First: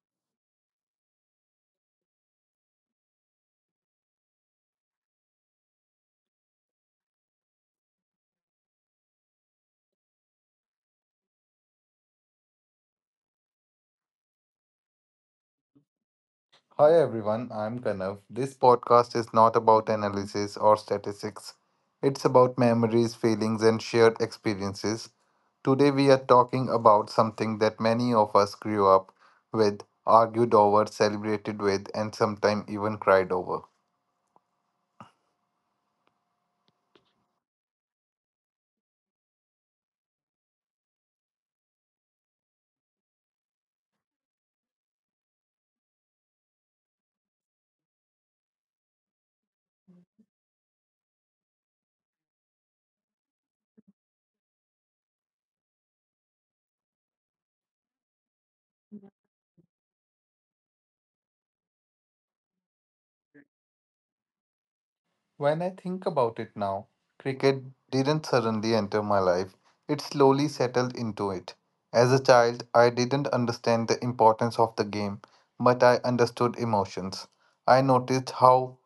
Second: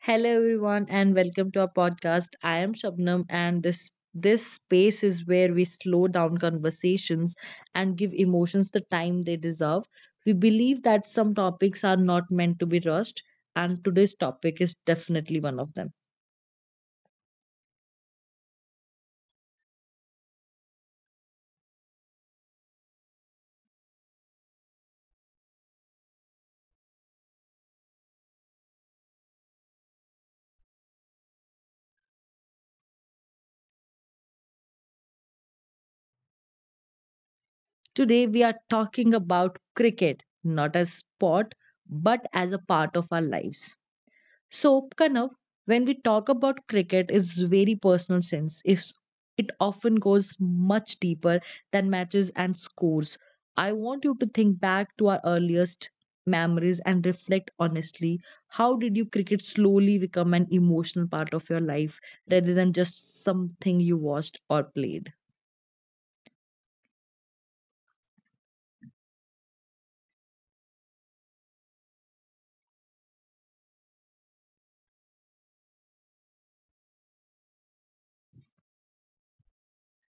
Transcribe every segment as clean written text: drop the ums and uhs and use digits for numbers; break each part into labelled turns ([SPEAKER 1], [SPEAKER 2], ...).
[SPEAKER 1] Hello everyone and welcome to our podcast. I am Shabnam and this space is where we slow down conversations and give emotions the time they deserve. We believe that some topics are not meant to be rushed and today's topic is definitely one of them.
[SPEAKER 2] Hi everyone, I'm Kanav. This podcast is not about analysis or statistics. It's about memories, feelings, and shared experiences. Today we are talking about something that many of us grew up with, argued over, celebrated with, and sometimes even cried over.
[SPEAKER 1] Today we are talking about cricket, not as sport but as a part of our lives. So, Kanav, when we talk about cricket, is very personal sense. If it often goes much deeper than matches and scores. I want you to think back to our earliest memories and reflect honestly. How did you cricket slowly become an emotional part of your life rather than just something you watched or played?
[SPEAKER 2] When I think about it now, cricket didn't suddenly enter my life. It slowly settled into it. As a child, I didn't understand the importance of the game, but I understood emotions. I noticed how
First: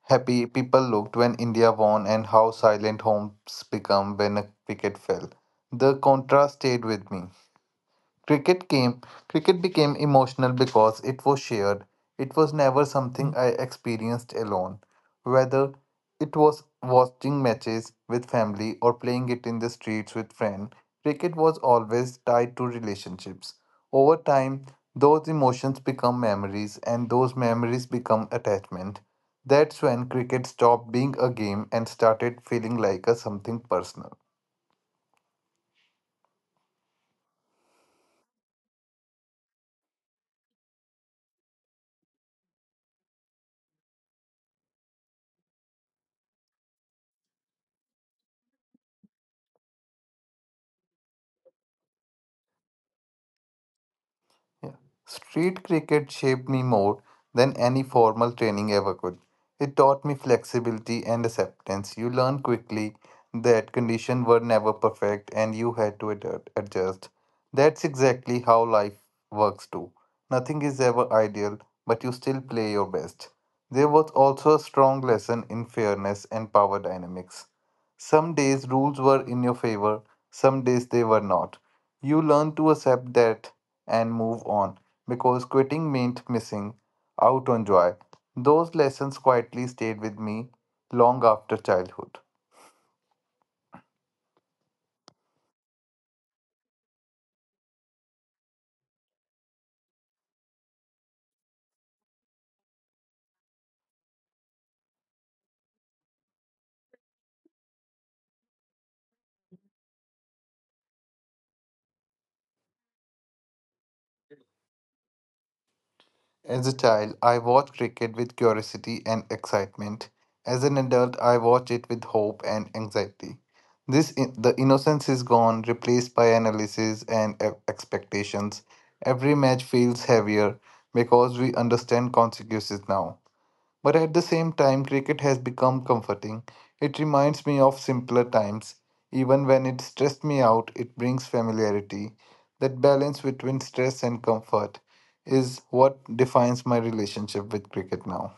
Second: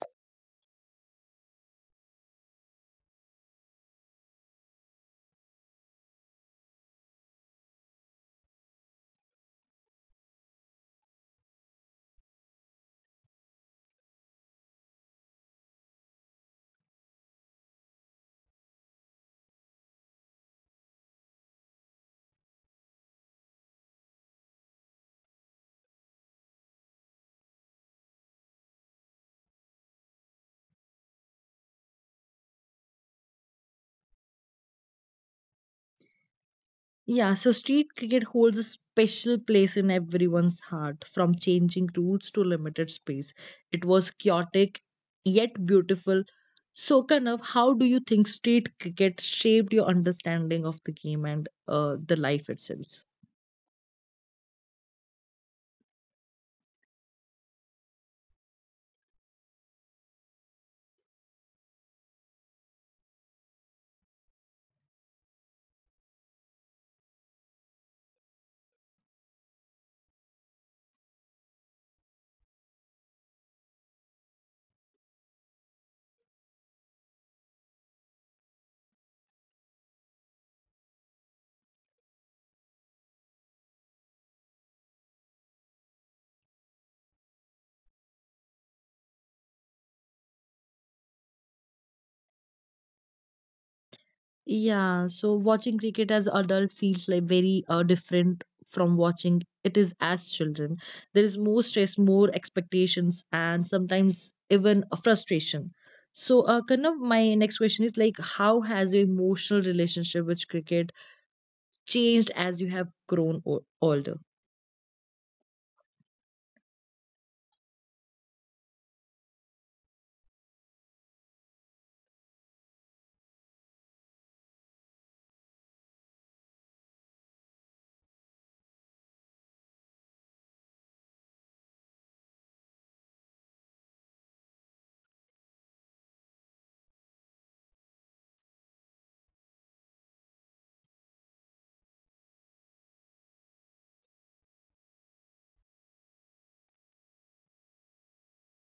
[SPEAKER 2] happy people looked when India won and how silent homes become when a wicket fell. The contrast stayed with me. Cricket came cricket became emotional because it was shared. It was never something I experienced alone. Whether it was watching matches with family or playing it in the streets with friends, cricket was always tied to relationships. Over time, those emotions become memories and those memories become attachment. That's when cricket stopped being a game and started feeling like a something personal.
[SPEAKER 1] Yeah, so street cricket holds a special place in everyone's heart. From changing rules to limited space, it was chaotic yet beautiful. So, Kanav, how do you think street cricket shaped your understanding of the game and the life itself?
[SPEAKER 2] Yeah. Street cricket shaped me more than any formal training ever could. It taught me flexibility and acceptance. You learn quickly that conditions were never perfect and you had to adjust. That's exactly how life works too. Nothing is ever ideal, but you still play your best. There was also a strong lesson in fairness and power dynamics. Some days rules were in your favor, some days they were not. You learn to accept that and move on because quitting meant missing out on joy. Those lessons quietly stayed with me long after childhood.
[SPEAKER 1] Yeah, so watching cricket as adult feels like very different from watching it is as children. There is more stress, more expectations, and sometimes even a frustration. So, kind of my next question is like, how has your emotional relationship with cricket changed as you have grown older?
[SPEAKER 2] As a child, I watched cricket with curiosity and excitement. As an adult, I watch it with hope and anxiety. The innocence is gone, replaced by analysis and expectations. Every match feels heavier because we understand consequences now. But at the same time, cricket has become comforting. It reminds me of simpler times. Even when it stressed me out, it brings familiarity. That balance between stress and comfort is what defines my relationship with cricket now.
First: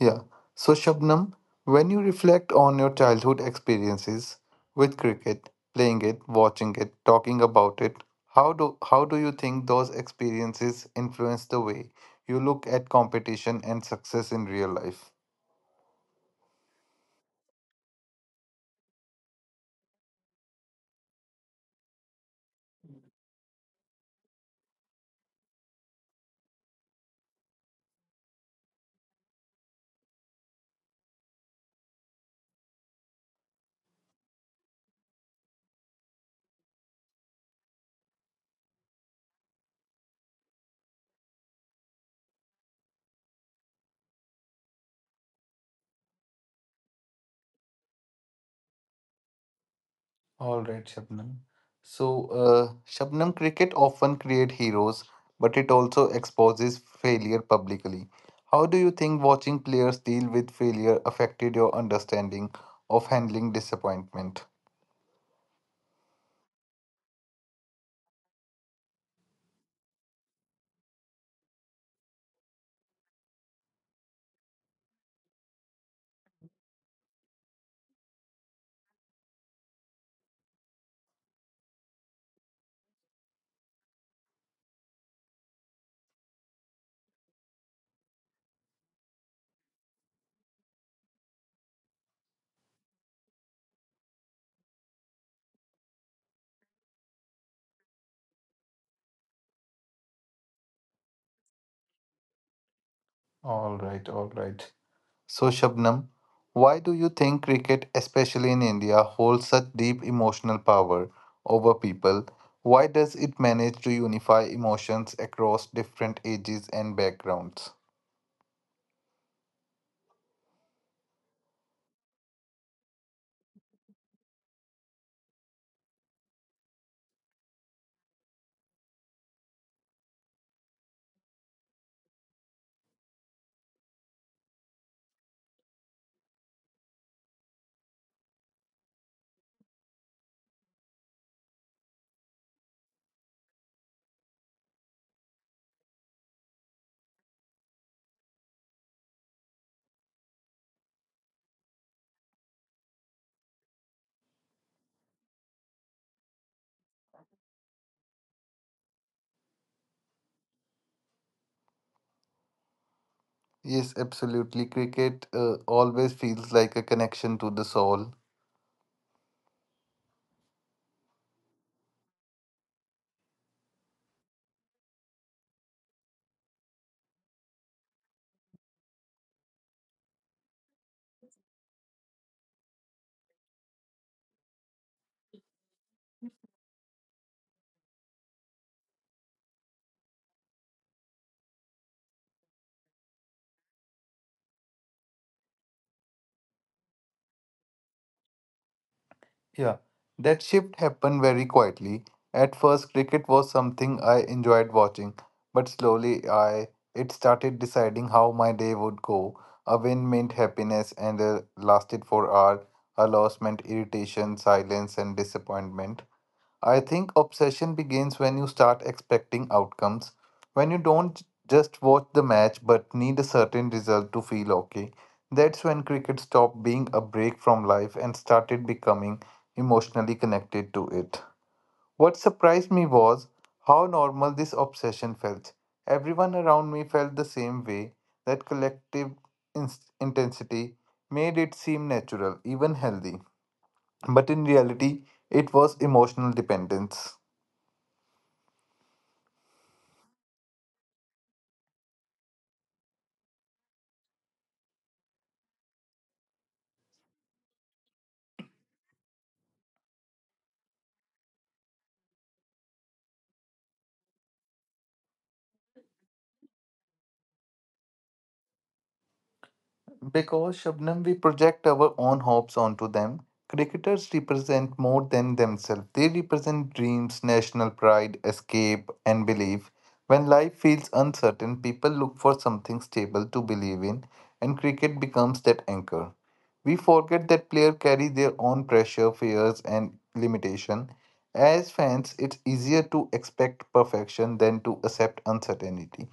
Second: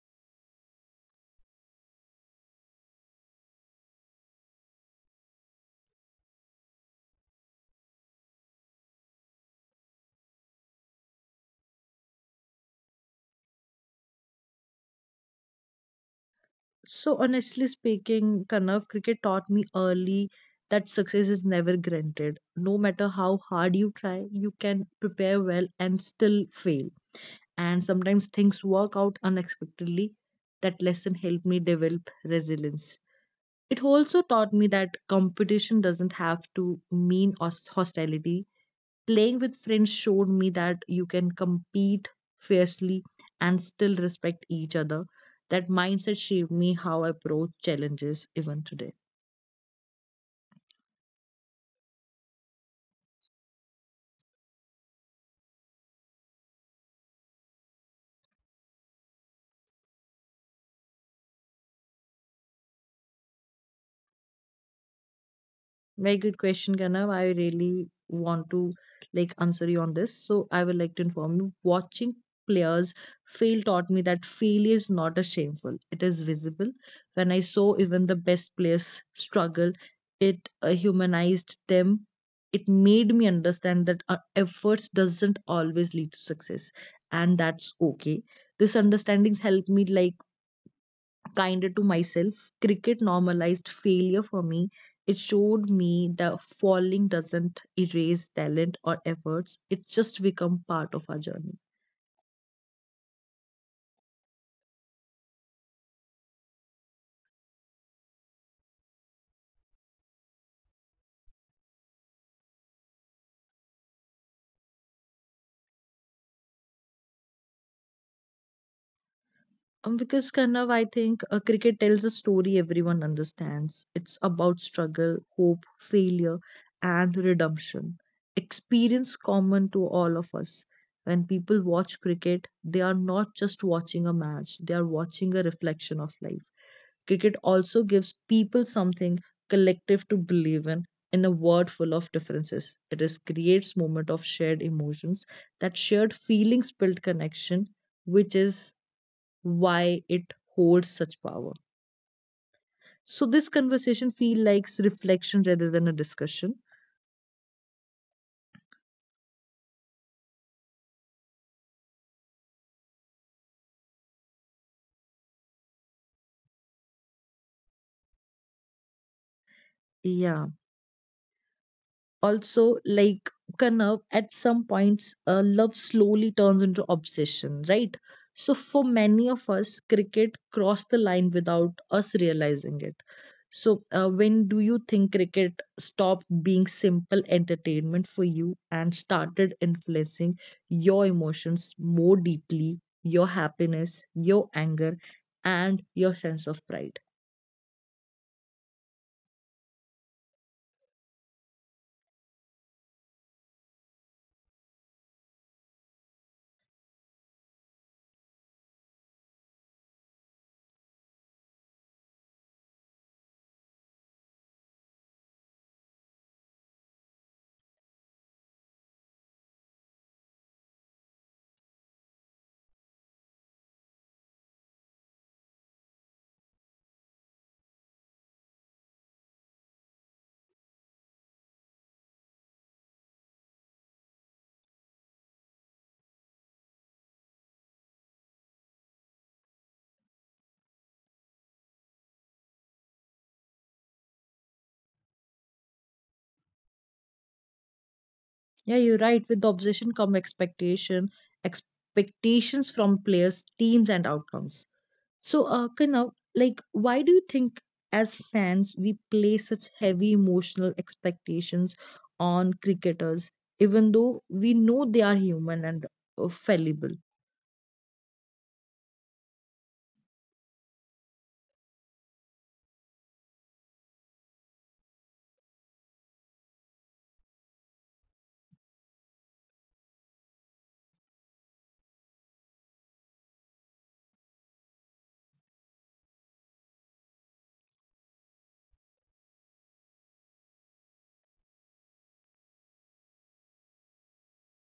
[SPEAKER 2] Yeah. So, Shabnam, when you reflect on your childhood experiences with cricket, playing it, watching it, talking about it, how do you think those experiences influence the way you look at competition and success in real life?
[SPEAKER 1] So, honestly speaking, Kanav, cricket taught me early that success is never granted. No matter how hard you try, you can prepare well and still fail and sometimes things work out unexpectedly. That lesson helped me develop resilience. It also taught me that competition doesn't have to mean hostility. Playing with friends showed me that you can compete fiercely and still respect each other. That mindset shaped me how I approach challenges even today.
[SPEAKER 2] All right, Shabnam. So, Shabnam, cricket often create heroes, but it also exposes failure publicly. How do you think watching players deal with failure affected your understanding of handling disappointment?
[SPEAKER 1] Very good question, Kanav. I really want to like answer you on this. So I would like to inform you, watching players fail taught me that failure is not a shameful. It is visible. When I saw even the best players struggle, it humanized them. It made me understand that efforts doesn't always lead to success, and that's okay. This understanding helped me like kinder to myself. Cricket normalized failure for me. It showed me that falling doesn't erase talent or efforts, it just become part of our journey.
[SPEAKER 2] All right, all right. So, Shabnam, why do you think cricket, especially in India, holds such deep emotional power over people? Why does it manage to unify emotions across different ages and backgrounds?
[SPEAKER 1] Because Kanav, I think cricket tells a story everyone understands. It's about struggle, hope, failure, and redemption. Experience common to all of us. When people watch cricket, they are not just watching a match, they are watching a reflection of life. Cricket also gives people something collective to believe in a world full of differences. It is creates moment of shared emotions. That shared feelings build connection, which is why it holds such power. So this conversation feel like reflection rather than a discussion.
[SPEAKER 2] Yes, absolutely. Cricket always feels like a connection to the soul.
[SPEAKER 1] Yeah, also like Kanav at some points love slowly turns into obsession, right? So for many of us cricket crossed the line without us realizing it. So when do you think cricket stopped being simple entertainment for you and started influencing your emotions more deeply, your happiness, your anger, and your sense of pride?
[SPEAKER 2] Yeah, that shift happened very quietly. At first, cricket was something I enjoyed watching, but slowly I it started deciding how my day would go. A win meant happiness and lasted for hours. A loss meant irritation, silence, and disappointment. I think obsession begins when you start expecting outcomes, when you don't just watch the match but need a certain result to feel okay. That's when cricket stopped being a break from life and started becoming emotionally connected to it. What surprised me was how normal this obsession felt. Everyone around me felt the same way. That collective intensity made it seem natural, even healthy. But in reality, it was emotional dependence.
[SPEAKER 1] Yeah, you're right. With the obsession come expectation, expectations from players, teams, and outcomes. So, Kanav, like, why do you think as fans we place such heavy emotional expectations on cricketers, even though we know they are human and fallible?
[SPEAKER 2] Because, Shabnam, we project our own hopes onto them. Cricketers represent more than themselves. They represent dreams, national pride, escape, and belief. When life feels uncertain, people look for something stable to believe in, and cricket becomes that anchor. We forget that players carry their own pressure, fears, and limitation. As fans, it's easier to expect perfection than to accept uncertainty.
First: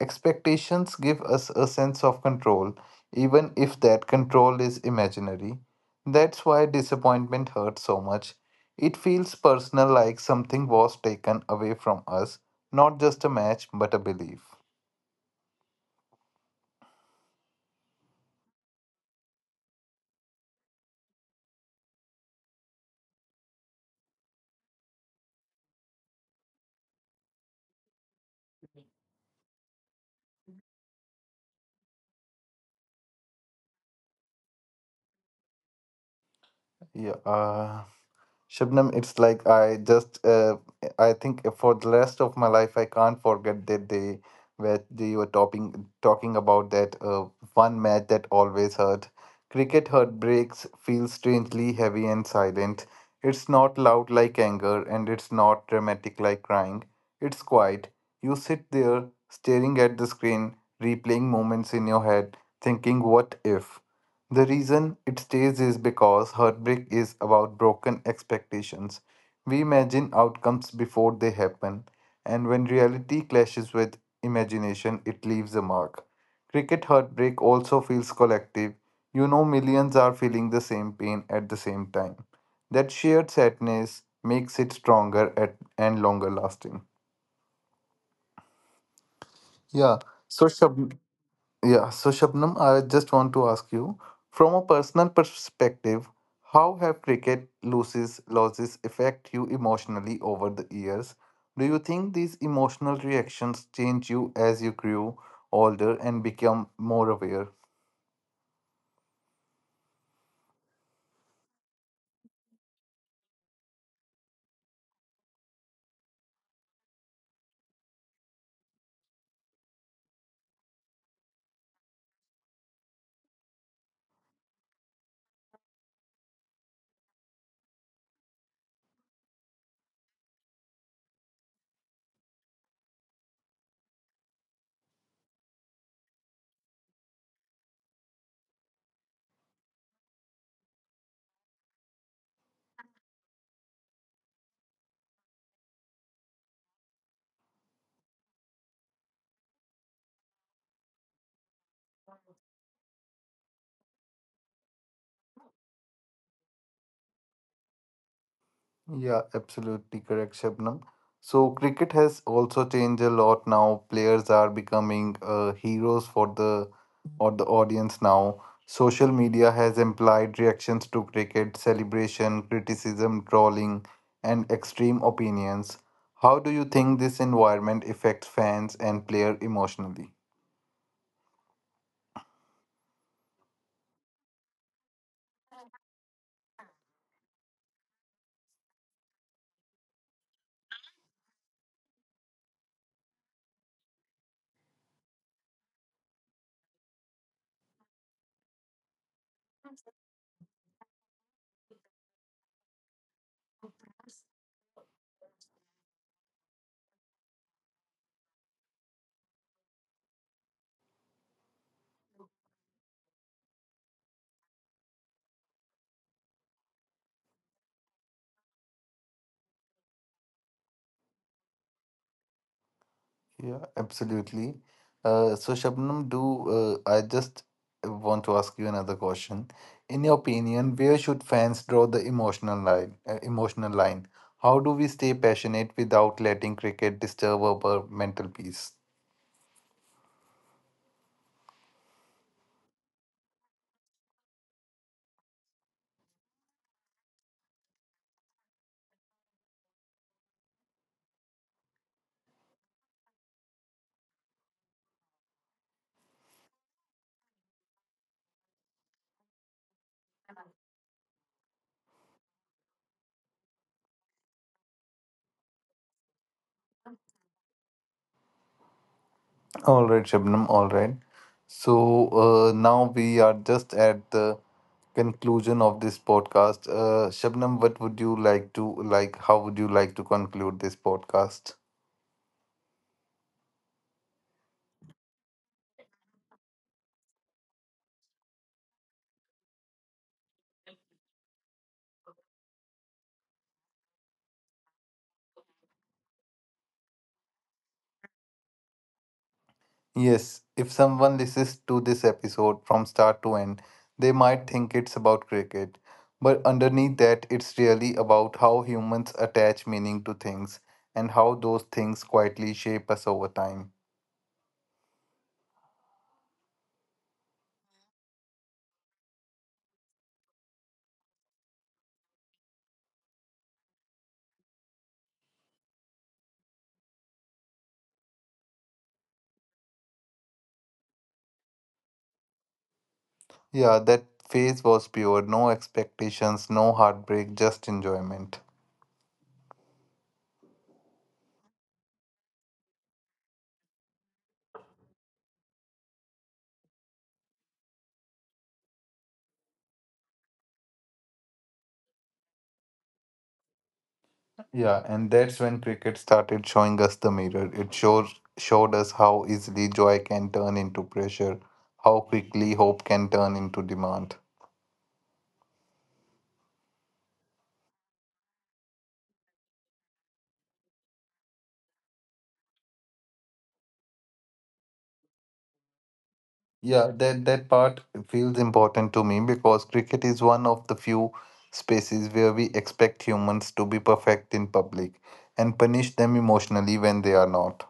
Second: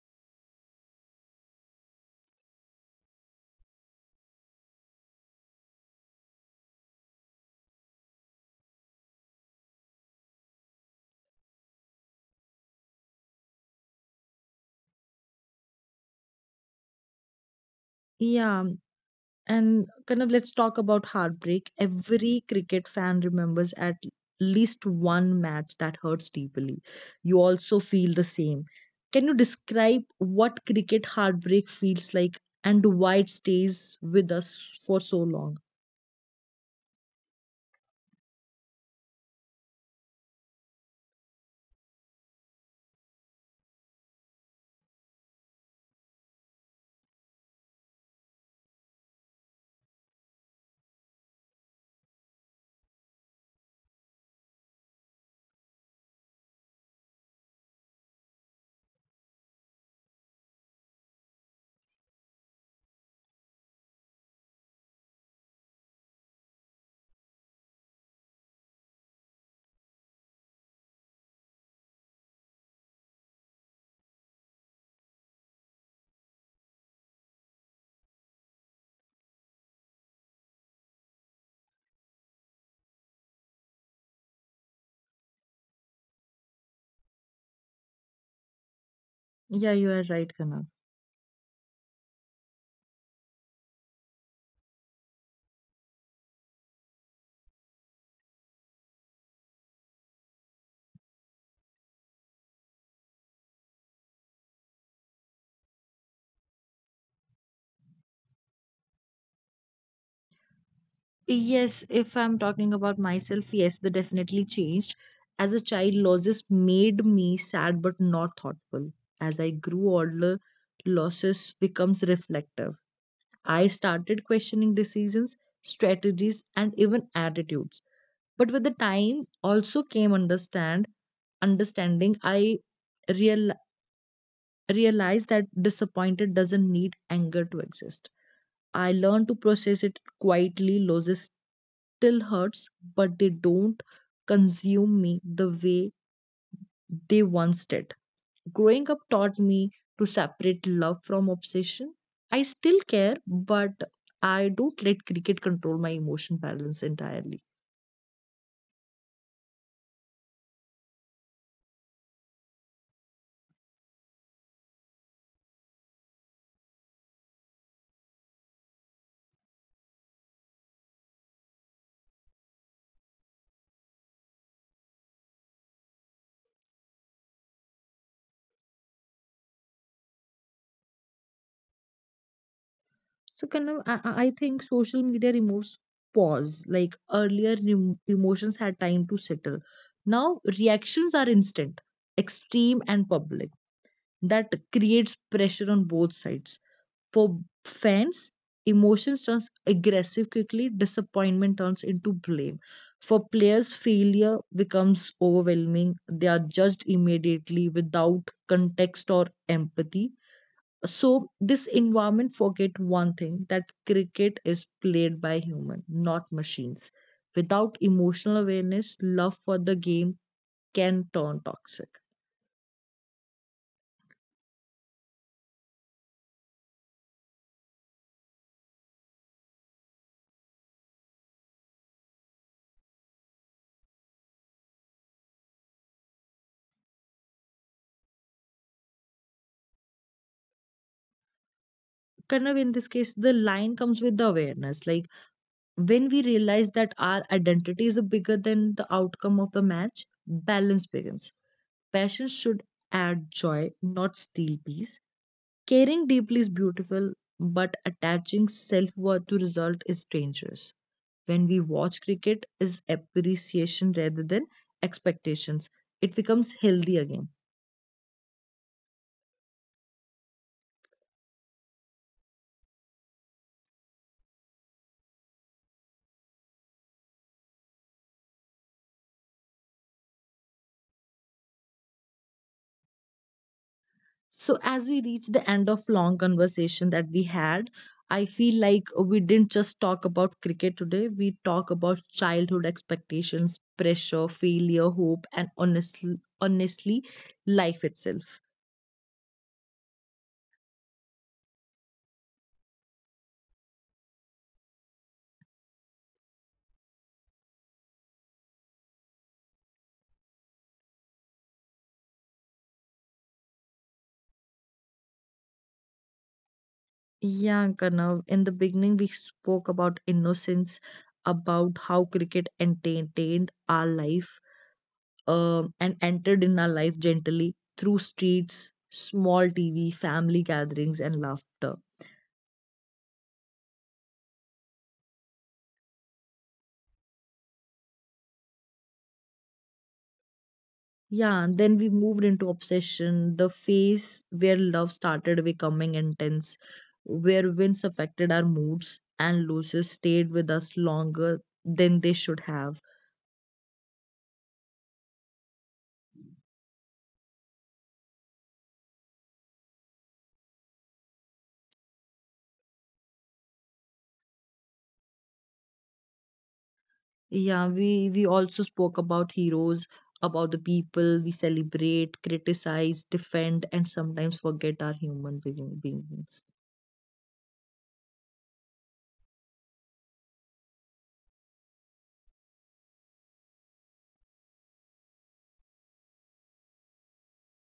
[SPEAKER 2] Expectations give us a sense of control, even if that control is imaginary. That's why disappointment hurts so much. It feels personal, like something was taken away from us, not just a match, but a belief.
[SPEAKER 1] Yeah, and kind of let's talk about heartbreak. Every cricket fan remembers at least one match that hurts deeply. You also feel the same. Can you describe what cricket heartbreak feels like and why it stays with us for so long?
[SPEAKER 2] Yeah. uh, Shabnam, it's like I think for the rest of my life, I can't forget that day where they were talking about that one match that always hurt. Cricket heartbreaks feel strangely heavy and silent. It's not loud like anger, and it's not dramatic like crying. It's quiet. You sit there, staring at the screen, replaying moments in your head, thinking, what if? The reason it stays is because heartbreak is about broken expectations. We imagine outcomes before they happen, and when reality clashes with imagination, it leaves a mark. Cricket heartbreak also feels collective. You know, millions are feeling the same pain at the same time. That shared sadness makes it stronger at, and longer lasting.
[SPEAKER 1] Yeah, you
[SPEAKER 2] Yeah.
[SPEAKER 1] are right,
[SPEAKER 2] So,
[SPEAKER 1] Kana.
[SPEAKER 2] Shab- Yeah, so Shabnam, I just want to ask you from a personal perspective, how have cricket loses losses affect you emotionally over the years? Do you think these emotional reactions change you as you grew older and become more aware?
[SPEAKER 1] Yes, if I'm talking about myself, yes, they definitely changed. As a child, losses made me sad but not thoughtful. As I grew older, losses becomes reflective. I started questioning decisions, strategies, and even attitudes. But with the time also came understanding. I realized realized that disappointed doesn't need anger to exist. I learned to process it quietly. Losses still hurts, but they don't consume me the way they once did. Growing up taught me to separate love from obsession. I still care, but I don't let cricket control my emotion balance entirely.
[SPEAKER 2] Yeah, absolutely correct, Shabnam. So, cricket has also changed a lot now. Players are becoming heroes for the or the audience now. Social media has implied reactions to cricket, celebration, criticism, trolling, and extreme opinions. How do you think this environment affects fans and player emotionally?
[SPEAKER 1] So kind of, I think social media removes pause. Like earlier, emotions had time to settle. Now reactions are instant, extreme, and public. That creates pressure on both sides. For fans, emotions turns aggressive quickly. Disappointment turns into blame. For players, failure becomes overwhelming. They are judged immediately without context or empathy. So this environment forget one thing, that cricket is played by human, not machines. Without emotional awareness, love for the game can turn toxic.
[SPEAKER 2] Yeah, absolutely. So, Shabnam, do I just want to ask you another question? In your opinion, where should fans draw the emotional line? Emotional line. How do we stay passionate without letting cricket disturb our mental peace?
[SPEAKER 1] Kind of in this case the line comes with the awareness. Like when we realize that our identity is bigger than the outcome of the match, balance begins. Passion should add joy, not steal peace. Caring deeply is beautiful, but attaching self worth to result is dangerous. When we watch cricket is appreciation rather than expectations. It becomes healthy again.
[SPEAKER 2] All right, Shabnam. All right. So now we are just at the conclusion of this podcast. Shabnam, what would you like to like? How would you like to conclude this podcast?
[SPEAKER 1] So as we reach the end of long conversation that we had, I feel like we didn't just talk about cricket today. We talk about childhood expectations, pressure, failure, hope, and honestly life itself.
[SPEAKER 2] Yes, if someone listens to this episode from start to end, they might think it's about cricket. But underneath that, it's really about how humans attach meaning to things and how those things quietly shape us over time.
[SPEAKER 1] Yeah, Kanav. In the beginning, we spoke about innocence, about how cricket entertained our life and entered in our life gently through streets, small TV, family gatherings, and laughter.
[SPEAKER 2] Yeah, that phase was pure, no expectations, no heartbreak, just enjoyment.
[SPEAKER 1] Yeah, and then we moved into obsession, the phase where love started becoming intense, where wins affected our moods and losses stayed with us longer than they should have.
[SPEAKER 2] Yeah, and that's when cricket started showing us the mirror. It showed us how easily joy can turn into pressure, how quickly hope can turn into demand.
[SPEAKER 1] Yeah, we also spoke about heroes, about the people we celebrate, criticize, defend, and sometimes forget our human beings.
[SPEAKER 2] Yeah, that part feels important to me because cricket is one of the few spaces where we expect humans to be perfect in public and punish them emotionally when they are not.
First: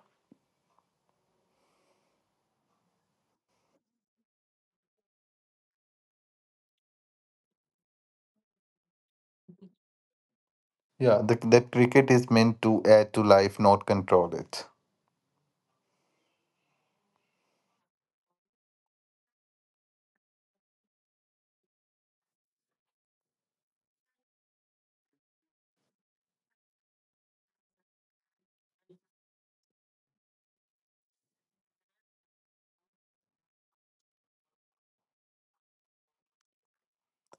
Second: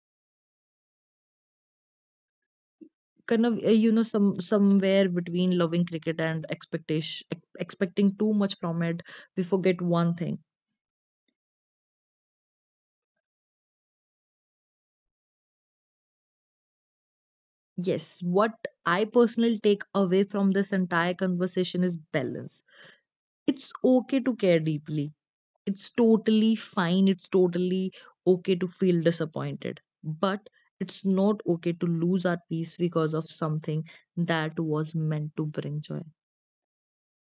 [SPEAKER 1] Kind of, you know, some somewhere between loving cricket and expectation expecting too much from it, we forget one thing.
[SPEAKER 2] That cricket is meant to add to life, not control it.
[SPEAKER 1] Yes, what I personally take away from this entire conversation is balance. It's okay to care deeply, it's totally fine, it's totally okay to feel disappointed, but it's not okay to lose our peace because of something that was meant to bring joy.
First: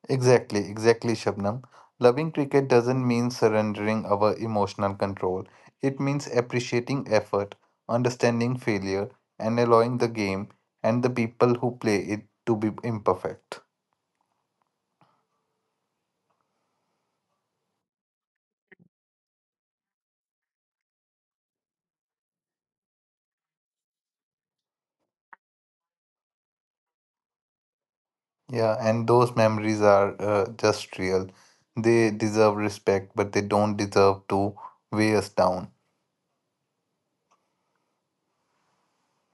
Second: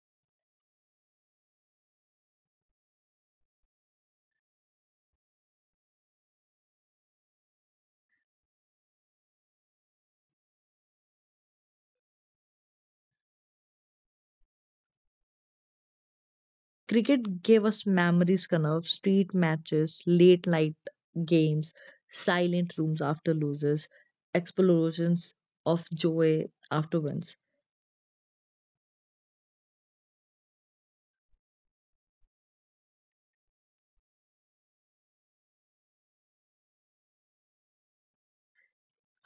[SPEAKER 2] Exactly, exactly, Shabnam. Loving cricket doesn't mean surrendering our emotional control. It means appreciating effort, understanding failure, and allowing the game and the people who play it to be imperfect.
[SPEAKER 1] Cricket gave us memories, Kanav, street matches, late night games, silent rooms after losses, explosions of joy after wins.
[SPEAKER 2] Yeah, and those memories are just real. They deserve respect, but they don't deserve to weigh us down.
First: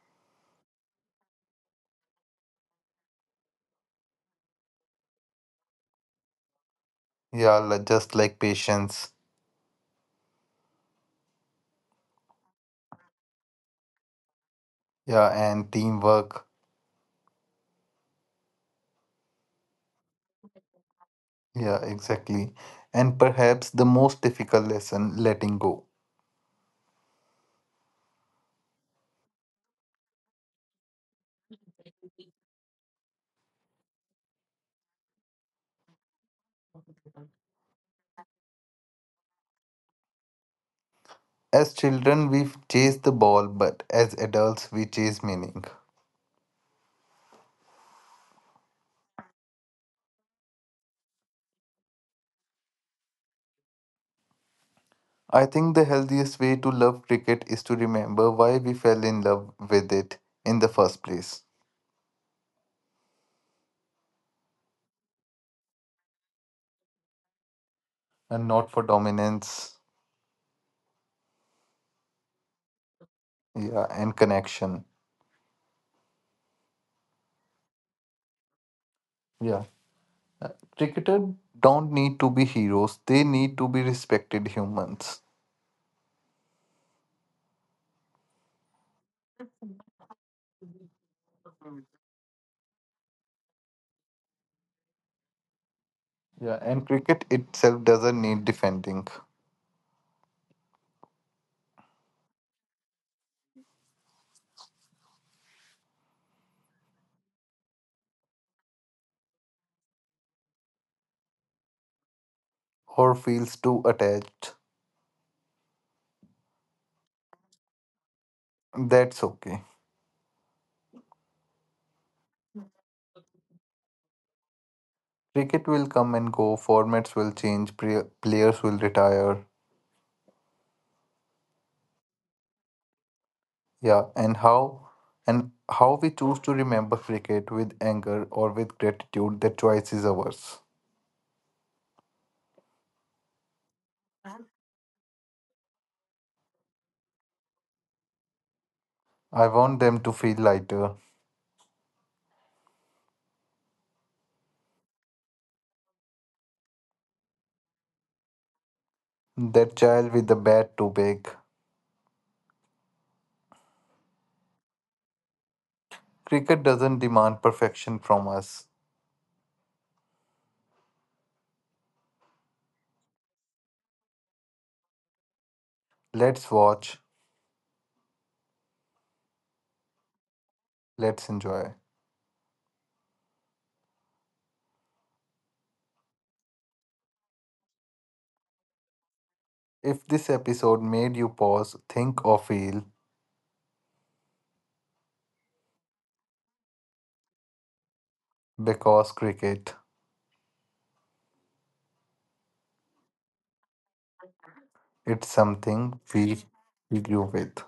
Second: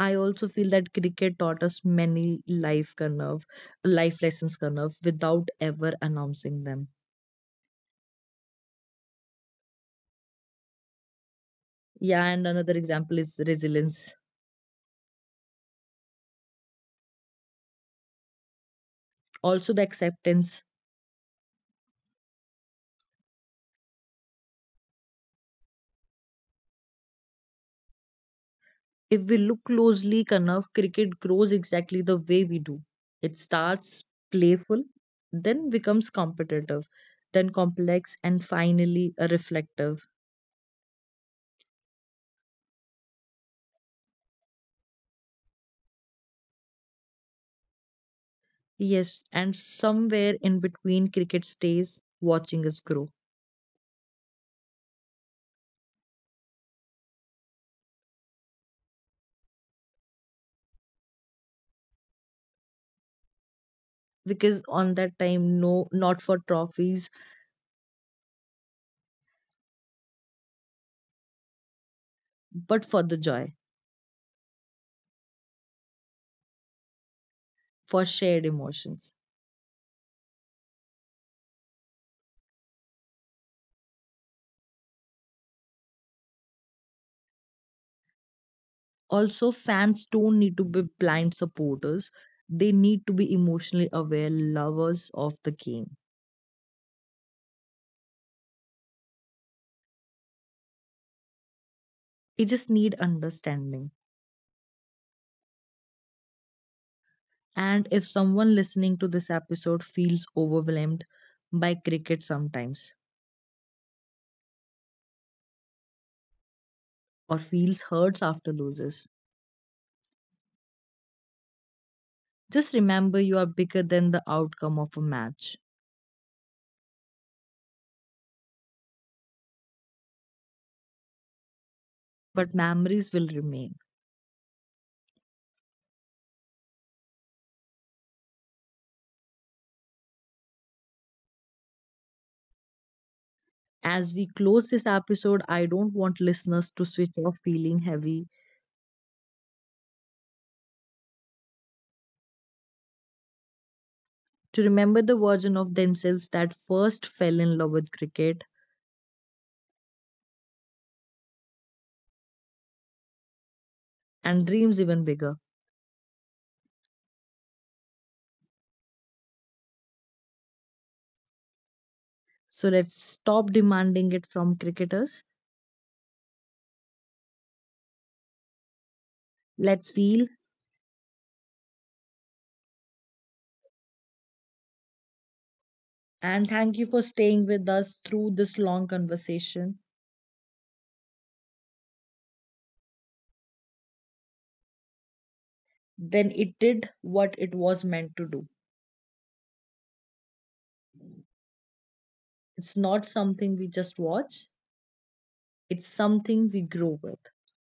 [SPEAKER 1] I also feel that cricket taught us many life Kanav, life lessons Kanav without ever announcing them.
[SPEAKER 2] Yeah, just like patience.
[SPEAKER 1] Yeah, and another example is resilience,
[SPEAKER 2] Yeah, and teamwork.
[SPEAKER 1] also the acceptance.
[SPEAKER 2] Yeah, exactly. And perhaps the most difficult lesson letting go.
[SPEAKER 1] If we look closely enough, cricket grows exactly the way we do. It starts playful, then becomes competitive, then complex, and finally a reflective.
[SPEAKER 2] As children, we chase the ball, but as adults, we chase meaning.
[SPEAKER 1] Yes, and somewhere in between, cricket stays watching us grow.
[SPEAKER 2] I think the healthiest way to love cricket is to remember why we fell in love with it in the first place
[SPEAKER 1] Because on that time, no, not for trophies,
[SPEAKER 2] and not for dominance.
[SPEAKER 1] but for the joy,
[SPEAKER 2] Yeah, and connection.
[SPEAKER 1] for shared emotions.
[SPEAKER 2] Yeah. Uh, Cricketers don't need to be heroes, they need to be respected humans.
[SPEAKER 1] Also, fans don't need to be blind supporters. They need to be emotionally aware lovers of the game.
[SPEAKER 2] Yeah, and cricket itself doesn't need defending
[SPEAKER 1] They just need understanding. And if someone listening to this episode feels overwhelmed by cricket sometimes
[SPEAKER 2] or feels too attached.
[SPEAKER 1] or feels hurts after loses,
[SPEAKER 2] That's okay.
[SPEAKER 1] just remember you are bigger than the outcome of a match.
[SPEAKER 2] Cricket will come and go, formats will change, players will retire.
[SPEAKER 1] But memories will remain.
[SPEAKER 2] Yeah, and how we choose to remember cricket with anger or with gratitude, that choice is ours.
[SPEAKER 1] As we close this episode, I don't want listeners to switch off feeling heavy,
[SPEAKER 2] I want them to feel lighter.
[SPEAKER 1] to remember the version of themselves that first fell in love with cricket
[SPEAKER 2] That child with the bat too big.
[SPEAKER 1] and dreams even bigger.
[SPEAKER 2] Cricket doesn't demand perfection from us.
[SPEAKER 1] So let's stop demanding it from cricketers.
[SPEAKER 2] Let's watch,
[SPEAKER 1] Let's feel,
[SPEAKER 2] let's enjoy.
[SPEAKER 1] and thank you for staying with us through this long conversation.
[SPEAKER 2] If this episode made you pause, think, or feel,
[SPEAKER 1] Then it did what it was meant to do.
[SPEAKER 2] because cricket,
[SPEAKER 1] It's not something we just watch,
[SPEAKER 2] it's
[SPEAKER 1] it's
[SPEAKER 2] something we
[SPEAKER 1] something we grow with.
[SPEAKER 2] grew with.